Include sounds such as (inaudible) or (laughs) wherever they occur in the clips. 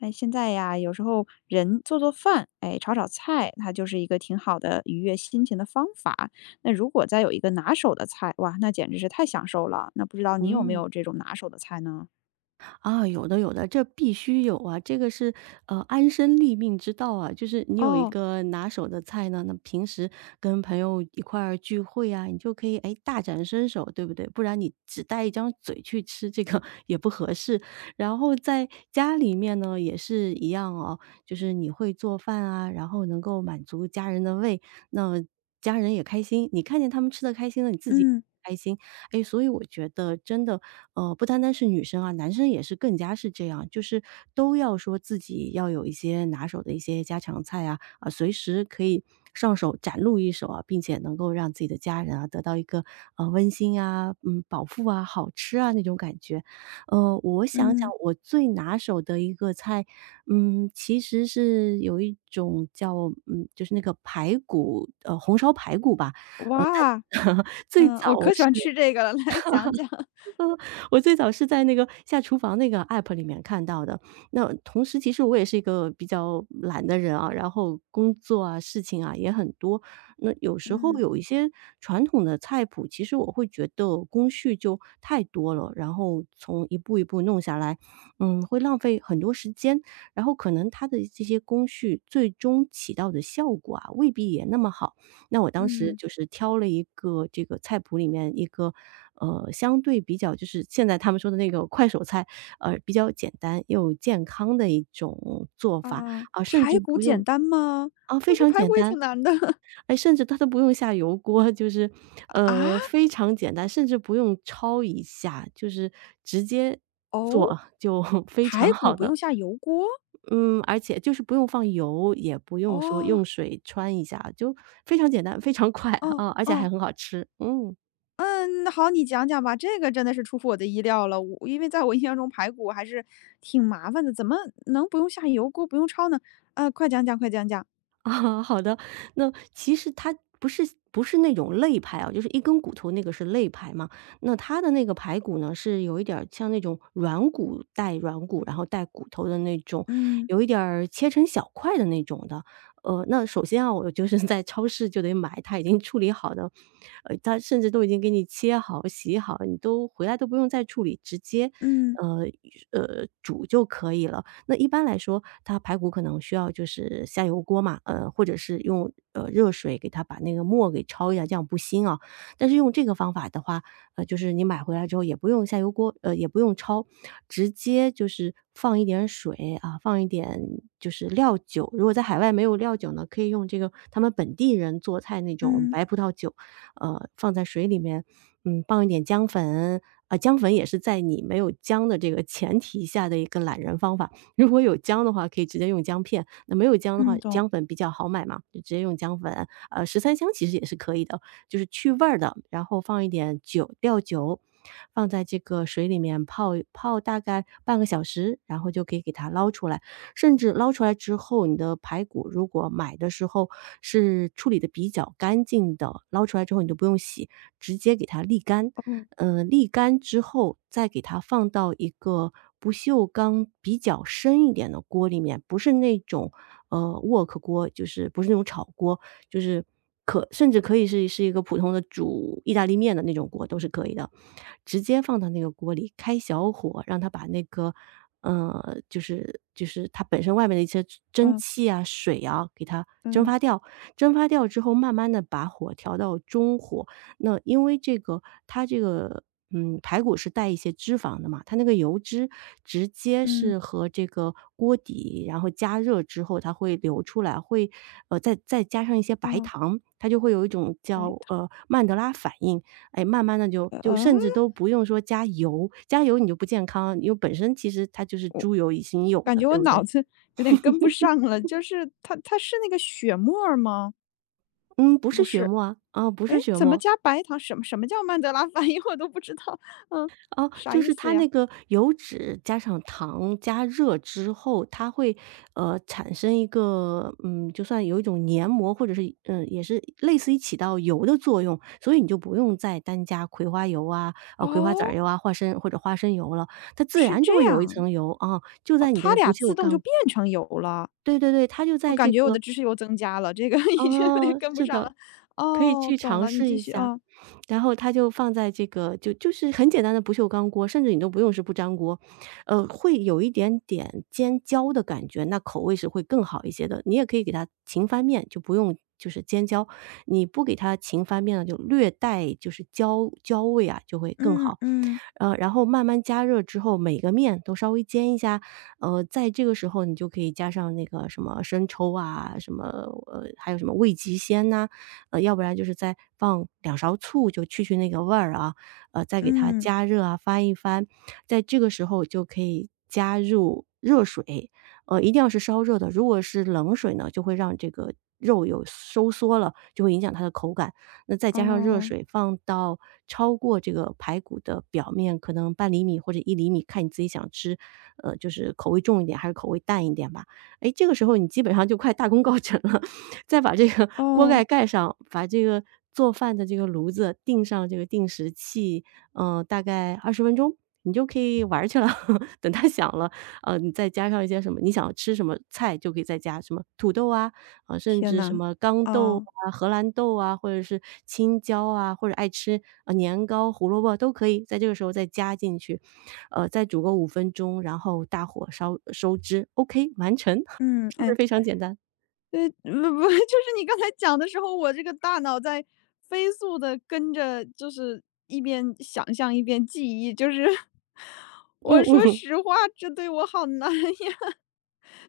哎，现在呀，有时候人做做饭，哎，炒炒菜，它就是一个挺好的愉悦心情的方法。那如果再有一个拿手的菜，哇，那简直是太享受了。那不知道你有没嗯，有这种拿手的菜呢？啊，有的有的，这必须有啊，这个是安身立命之道啊。就是你有一哦，个拿手的菜呢，那平时跟朋友一块儿聚会啊，你就可以哎大展身手，对不对？不然你只带一张嘴去吃这个 (laughs) 也不合适。然后在家里面呢也是一样哦，就是你会做饭啊，然后能够满足家人的胃，那家人也开心，你看见他们吃的开心了，你自己嗯开心。哎，所以我觉得真的，不单单是女生啊，男生也是更加是这样，就是都要说自己要有一些拿手的一些家常菜啊，啊，随时可以上手展露一手啊，并且能够让自己的家人啊得到一个温馨啊、饱腹啊、好吃啊那种感觉。我想想嗯，我最拿手的一个菜，其实是有一种叫就是那个排骨，红烧排骨吧。但 哇，(laughs) 最嗯，早我我可喜是欢吃这个了，(laughs) 来讲讲。(laughs) 我最早是在那个下厨房那个 app 里面看到的。那同时，其实我也是一个比较懒的人啊，然后工作啊、事情啊也很多。那有时候嗯有一些传统的菜谱，其实我会觉得工序就太多了，然后从一步一步弄下来，会浪费很多时间。然后可能它的这些工序最终起到的效果啊，未必也那么好。那我当时嗯，就是挑了一个这个菜谱里面一个，相对比较就是现在他们说的那个快手菜，比较简单又健康的一种做法，啊，啊，甚至排骨不简用单吗？啊，非我觉常得排简骨也单，挺难的 (laughs) 哎，甚至它都不用下油锅，就是，啊。非常简单，甚至不用焯一下，就是直接哦，做就 (laughs) 非常排骨好不的用下油锅？嗯，而且就是不用放油，也不用说哦用水穿一下，就非常简单，非常快哦啊，而且还哦。很好吃。嗯，嗯，好，你讲讲吧，这个真的是出乎我的意料了。我因为在我印象中排骨还是挺麻烦的，怎么能不用下油锅，不用焯呢？快讲讲，快讲讲。(laughs) 啊，好的。那其实它不是不是那种肋排啊，就是一根骨头那个是肋排嘛。那它的那个排骨呢，是有一点儿像那种软骨带软骨，然后带骨头的那种，嗯有一点儿切成小块的那种的。那首先啊，我就是在超市就得买它已经处理好的，它甚至都已经给你切好、洗好，你都回来都不用再处理，直接，嗯呃煮就可以了。那一般来说，它排骨可能需要就是下油锅嘛，或者是用热水给它把那个沫给焯一下，这样不腥啊。但是用这个方法的话，就是你买回来之后也不用下油锅，也不用焯，直接就是放一点水啊，放一点就是料酒。如果在海外没有料酒呢，可以用这个他们本地人做菜那种嗯白葡萄酒，放在水里面，放一点姜粉。啊，姜粉也是在你没有姜的这个前提下的一个懒人方法。如果有姜的话，可以直接用姜片；那没有姜的话，嗯，懂。姜粉比较好买嘛，就直接用姜粉。十三香其实也是可以的，就是去味儿的，然后放一点酒，料酒，放在这个水里面泡泡大概半个小时，然后就可以给它捞出来。甚至捞出来之后，你的排骨如果买的时候是处理的比较干净的，捞出来之后你都不用洗，直接给它沥干。哦，沥干之后再给它放到一个不锈钢比较深一点的锅里面，不是那种呃 wok 锅，就是不是那种炒锅，就是可甚至可以是是一个普通的煮意大利面的那种锅都是可以的。直接放到那个锅里，开小火，让它把那个，就是它本身外面的一些蒸嗯汽啊、水啊，给它蒸嗯发掉。蒸发掉之后，慢慢的把火调到中火。那因为这个它这个，排骨是带一些脂肪的嘛，它那个油脂直接嗯是和这个锅底，然后加热之后它会流出来，会再加上一些白嗯，糖，它就会有一种白叫，糖，曼德拉反应。哎，慢慢的就呃，甚至都不用说加油，加油你就不健康，因为本身其实它就是猪油已经有感的，觉对我不脑对？子有点跟不上了。就是它是那个血沫儿吗？嗯，不是不血是，沫啊，啊，不哎，是血怎么沫。加白糖？什么什么叫曼德拉 (laughs) 反应？我都不知道。嗯，哦，啥就意是思它呀？那个油脂加上糖加热之后，它会，产生一个，就算有一种黏膜，或者是也是类似于起到油的作用，所以你就不用再单加葵花油啊，葵花籽儿哦，油啊，花生或者花生油了，它自是然这就会有一样。层油啊，就哦，在你这它个不俩锈自动就钢变成油了，对对对，它就我在感这觉我的个知识又增加了，这个 (laughs) 已经有点哦，跟不是上了。的，可以哦，去懂尝了，你试继一续下。啊。然后它就放在这个就是很简单的不锈钢锅，甚至你都不用是不粘锅，会有一点点煎焦的感觉，那口味是会更好一些的。你也可以给它勤翻面，就不用就是煎焦，你不给它勤翻面呢，就略带就是焦焦味啊，就会更嗯好。嗯然后慢慢加热之后，每个面都稍微煎一下，在这个时候你就可以加上那个什么生抽啊，什么还有什么味极鲜呐、要不然就是再放两勺醋，就去去那个味儿啊，再给它嗯，加热啊，翻一翻，在这个时候就可以加入热水，一定要是烧热的，如果是冷水呢，就会让这个肉有收缩了，就会影响它的口感。那再加上热哦水放到超过这个排骨的表面，可能半厘米或者1厘米，看你自己想吃，就是口味重一点还是口味淡一点吧。哎，这个时候你基本上就快大功告成了，(laughs) 再把这个 (laughs) 锅哦，盖盖上，把这个做饭的这个炉子定上这个定时器，嗯，大概20分钟，你就可以玩儿去了。(laughs) 等它响了，你再加上一些什么你想吃什么菜就可以再加什么土豆啊，啊，甚天至什呐，么豇豆哦，啊、荷兰豆啊，或者是青椒啊，或者爱吃，年糕、胡萝卜都可以在这个时候再加进去，再煮个5分钟，然后大火烧收汁，OK,完成，(laughs) 嗯，是不是哎，非常简单？对，不不，(laughs) 就是你刚才讲的时候，我这个大脑在飞速的跟着，就是一边想象一边记忆，就是 (laughs) 嗯我说嗯，实话，这对我好难呀。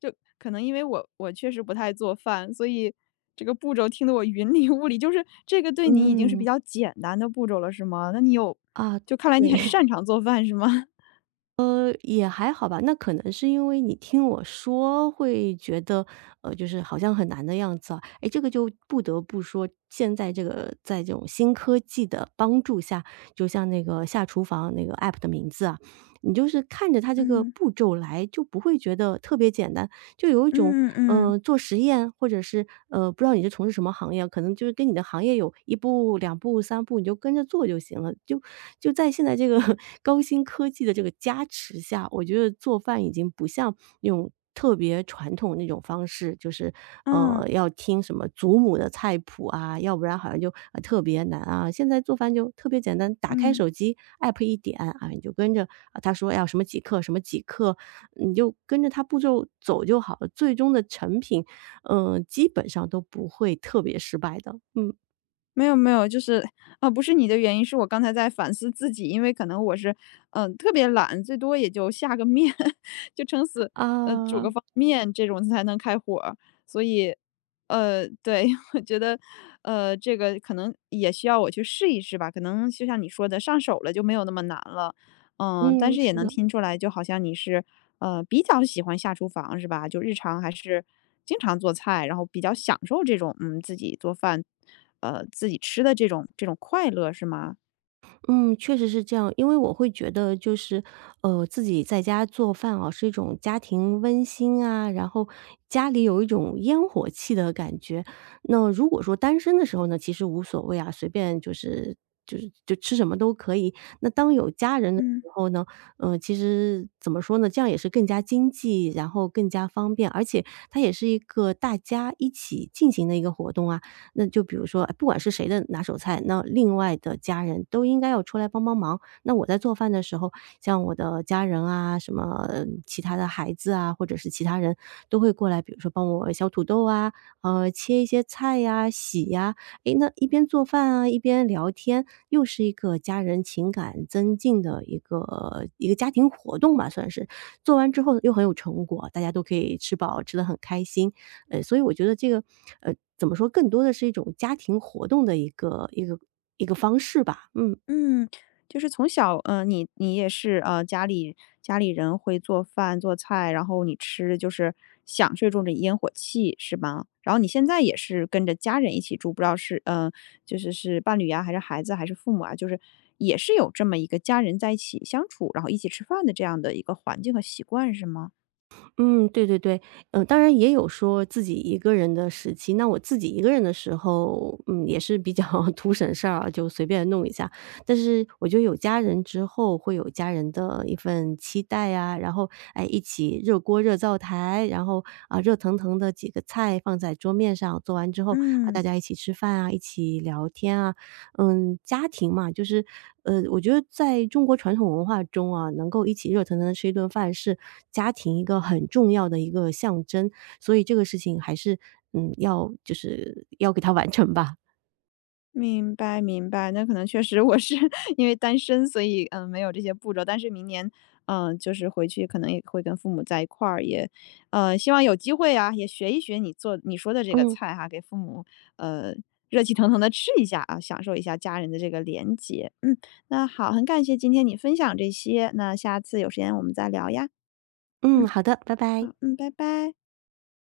就可能因为我确实不太做饭，所以这个步骤听得我云里雾里。就是这个对你已经是比嗯，较简单的步骤了，是吗？那你有啊，就看来你对。很擅长做饭，是吗？也还好吧，那可能是因为你听我说会觉得，就是好像很难的样子啊。哎，这个就不得不说，现在这个在这种新科技的帮助下，就像那个下厨房那个 app 的名字啊，你就是看着它 (laughs) 这个嗯步骤来，就不会觉得特别简单，就有一种嗯嗯做实验或者是，不知道你是从事什么行业，可能就是跟你的行业有一步、两步、三步，你就跟着做就行了。就在现在这个 (laughs) 高新科技的这个加持下，我觉得做饭已经不像用特别传统那种方式，就是，嗯要听什么祖母的菜谱啊，要不然好像就，特别难啊。现在做饭就特别简单，打开嗯。手机 app 一点，啊，你就跟着啊，他说要什么几克什么几克，你就跟着它步骤走就好了，最终的成品，基本上都不会特别失败的。嗯，没有没有，就是啊，不是你的原因，是我刚才在反思自己，因为可能我是，嗯、特别懒，最多也就下个面，(laughs) 就撑死，煮个啊，方便面这种才能开火儿所以，对，(laughs) 我觉得，这个可能也需要我去试一试吧，可能就像你说的，上手了就没有那么难了。嗯，但嗯，是也是能的。听出来，就好像你是，比较喜欢下厨房是吧？就日常还是经常做菜，然后比较享受这种，自己做饭，自己吃的这种快乐是吗？嗯，确实是这样。因为我会觉得就是，自己在家做饭啊，是一种家庭温馨啊，然后家里有一种烟火气的感觉。那如果说单身的时候呢，其实无所谓啊，随便就吃什么都可以。那当有家人的嗯。时候呢，其实怎么说呢，这样也是更加经济，然后更加方便，而且它也是一个大家一起进行的一个活动啊。那就比如说，哎不管是谁的拿手菜，那另外的家人都应该要出来帮帮忙。那我在做饭的时候，像我的家人啊，什么其他的孩子啊，或者是其他人都会过来，比如说帮我削土豆啊，切一些菜呀、洗呀、诶，那一边做饭啊，一边聊天，又是一个家人情感增进的一个家庭活动吧，算是。做完之后又很有成果，大家都可以吃饱，吃得很开心。所以我觉得这个，怎么说，更多的是一种家庭活动的一个方式吧。嗯嗯，就是从小，你也是，家里人会做饭做菜，然后你吃就是享受这种烟火气，是吧？然后你现在也是跟着家人一起住，不知道是，就是是伴侣呀，还是孩子，还是父母啊，就是也是有这么一个家人在一起相处，然后一起吃饭的这样的一个环境和习惯，是吗？嗯，对对对，当然也有说自己一个人的时期。那我自己一个人的时候，也是比较 (laughs) 图省事儿啊，就随便弄一下。但是我觉得有家人之后，会有家人的一份期待呀、然后哎，一起热锅热灶台，然后啊，热腾腾的几个菜放在桌面上，做完之后啊，大嗯。家一起吃饭啊，一起聊天啊。嗯，家庭嘛，就是，我觉得在中国传统文化中啊，能够一起热腾腾地吃一顿饭是家庭一个很重要的一个象征，所以这个事情还是，要就是要给它完成吧。明白明白，那可能确实我是 (laughs) 因为单身，所以没有这些步骤。但是明年就是回去可能也会跟父母在一块儿，也希望有机会啊，也学一学你说的这个嗯，菜哈，给父母呃热气腾腾的吃一下啊，享受一下家人的这个连结。嗯，那好，很感谢今天你分享这些，那下次有时间我们再聊呀。嗯，嗯，好的，拜拜。好，嗯，拜拜。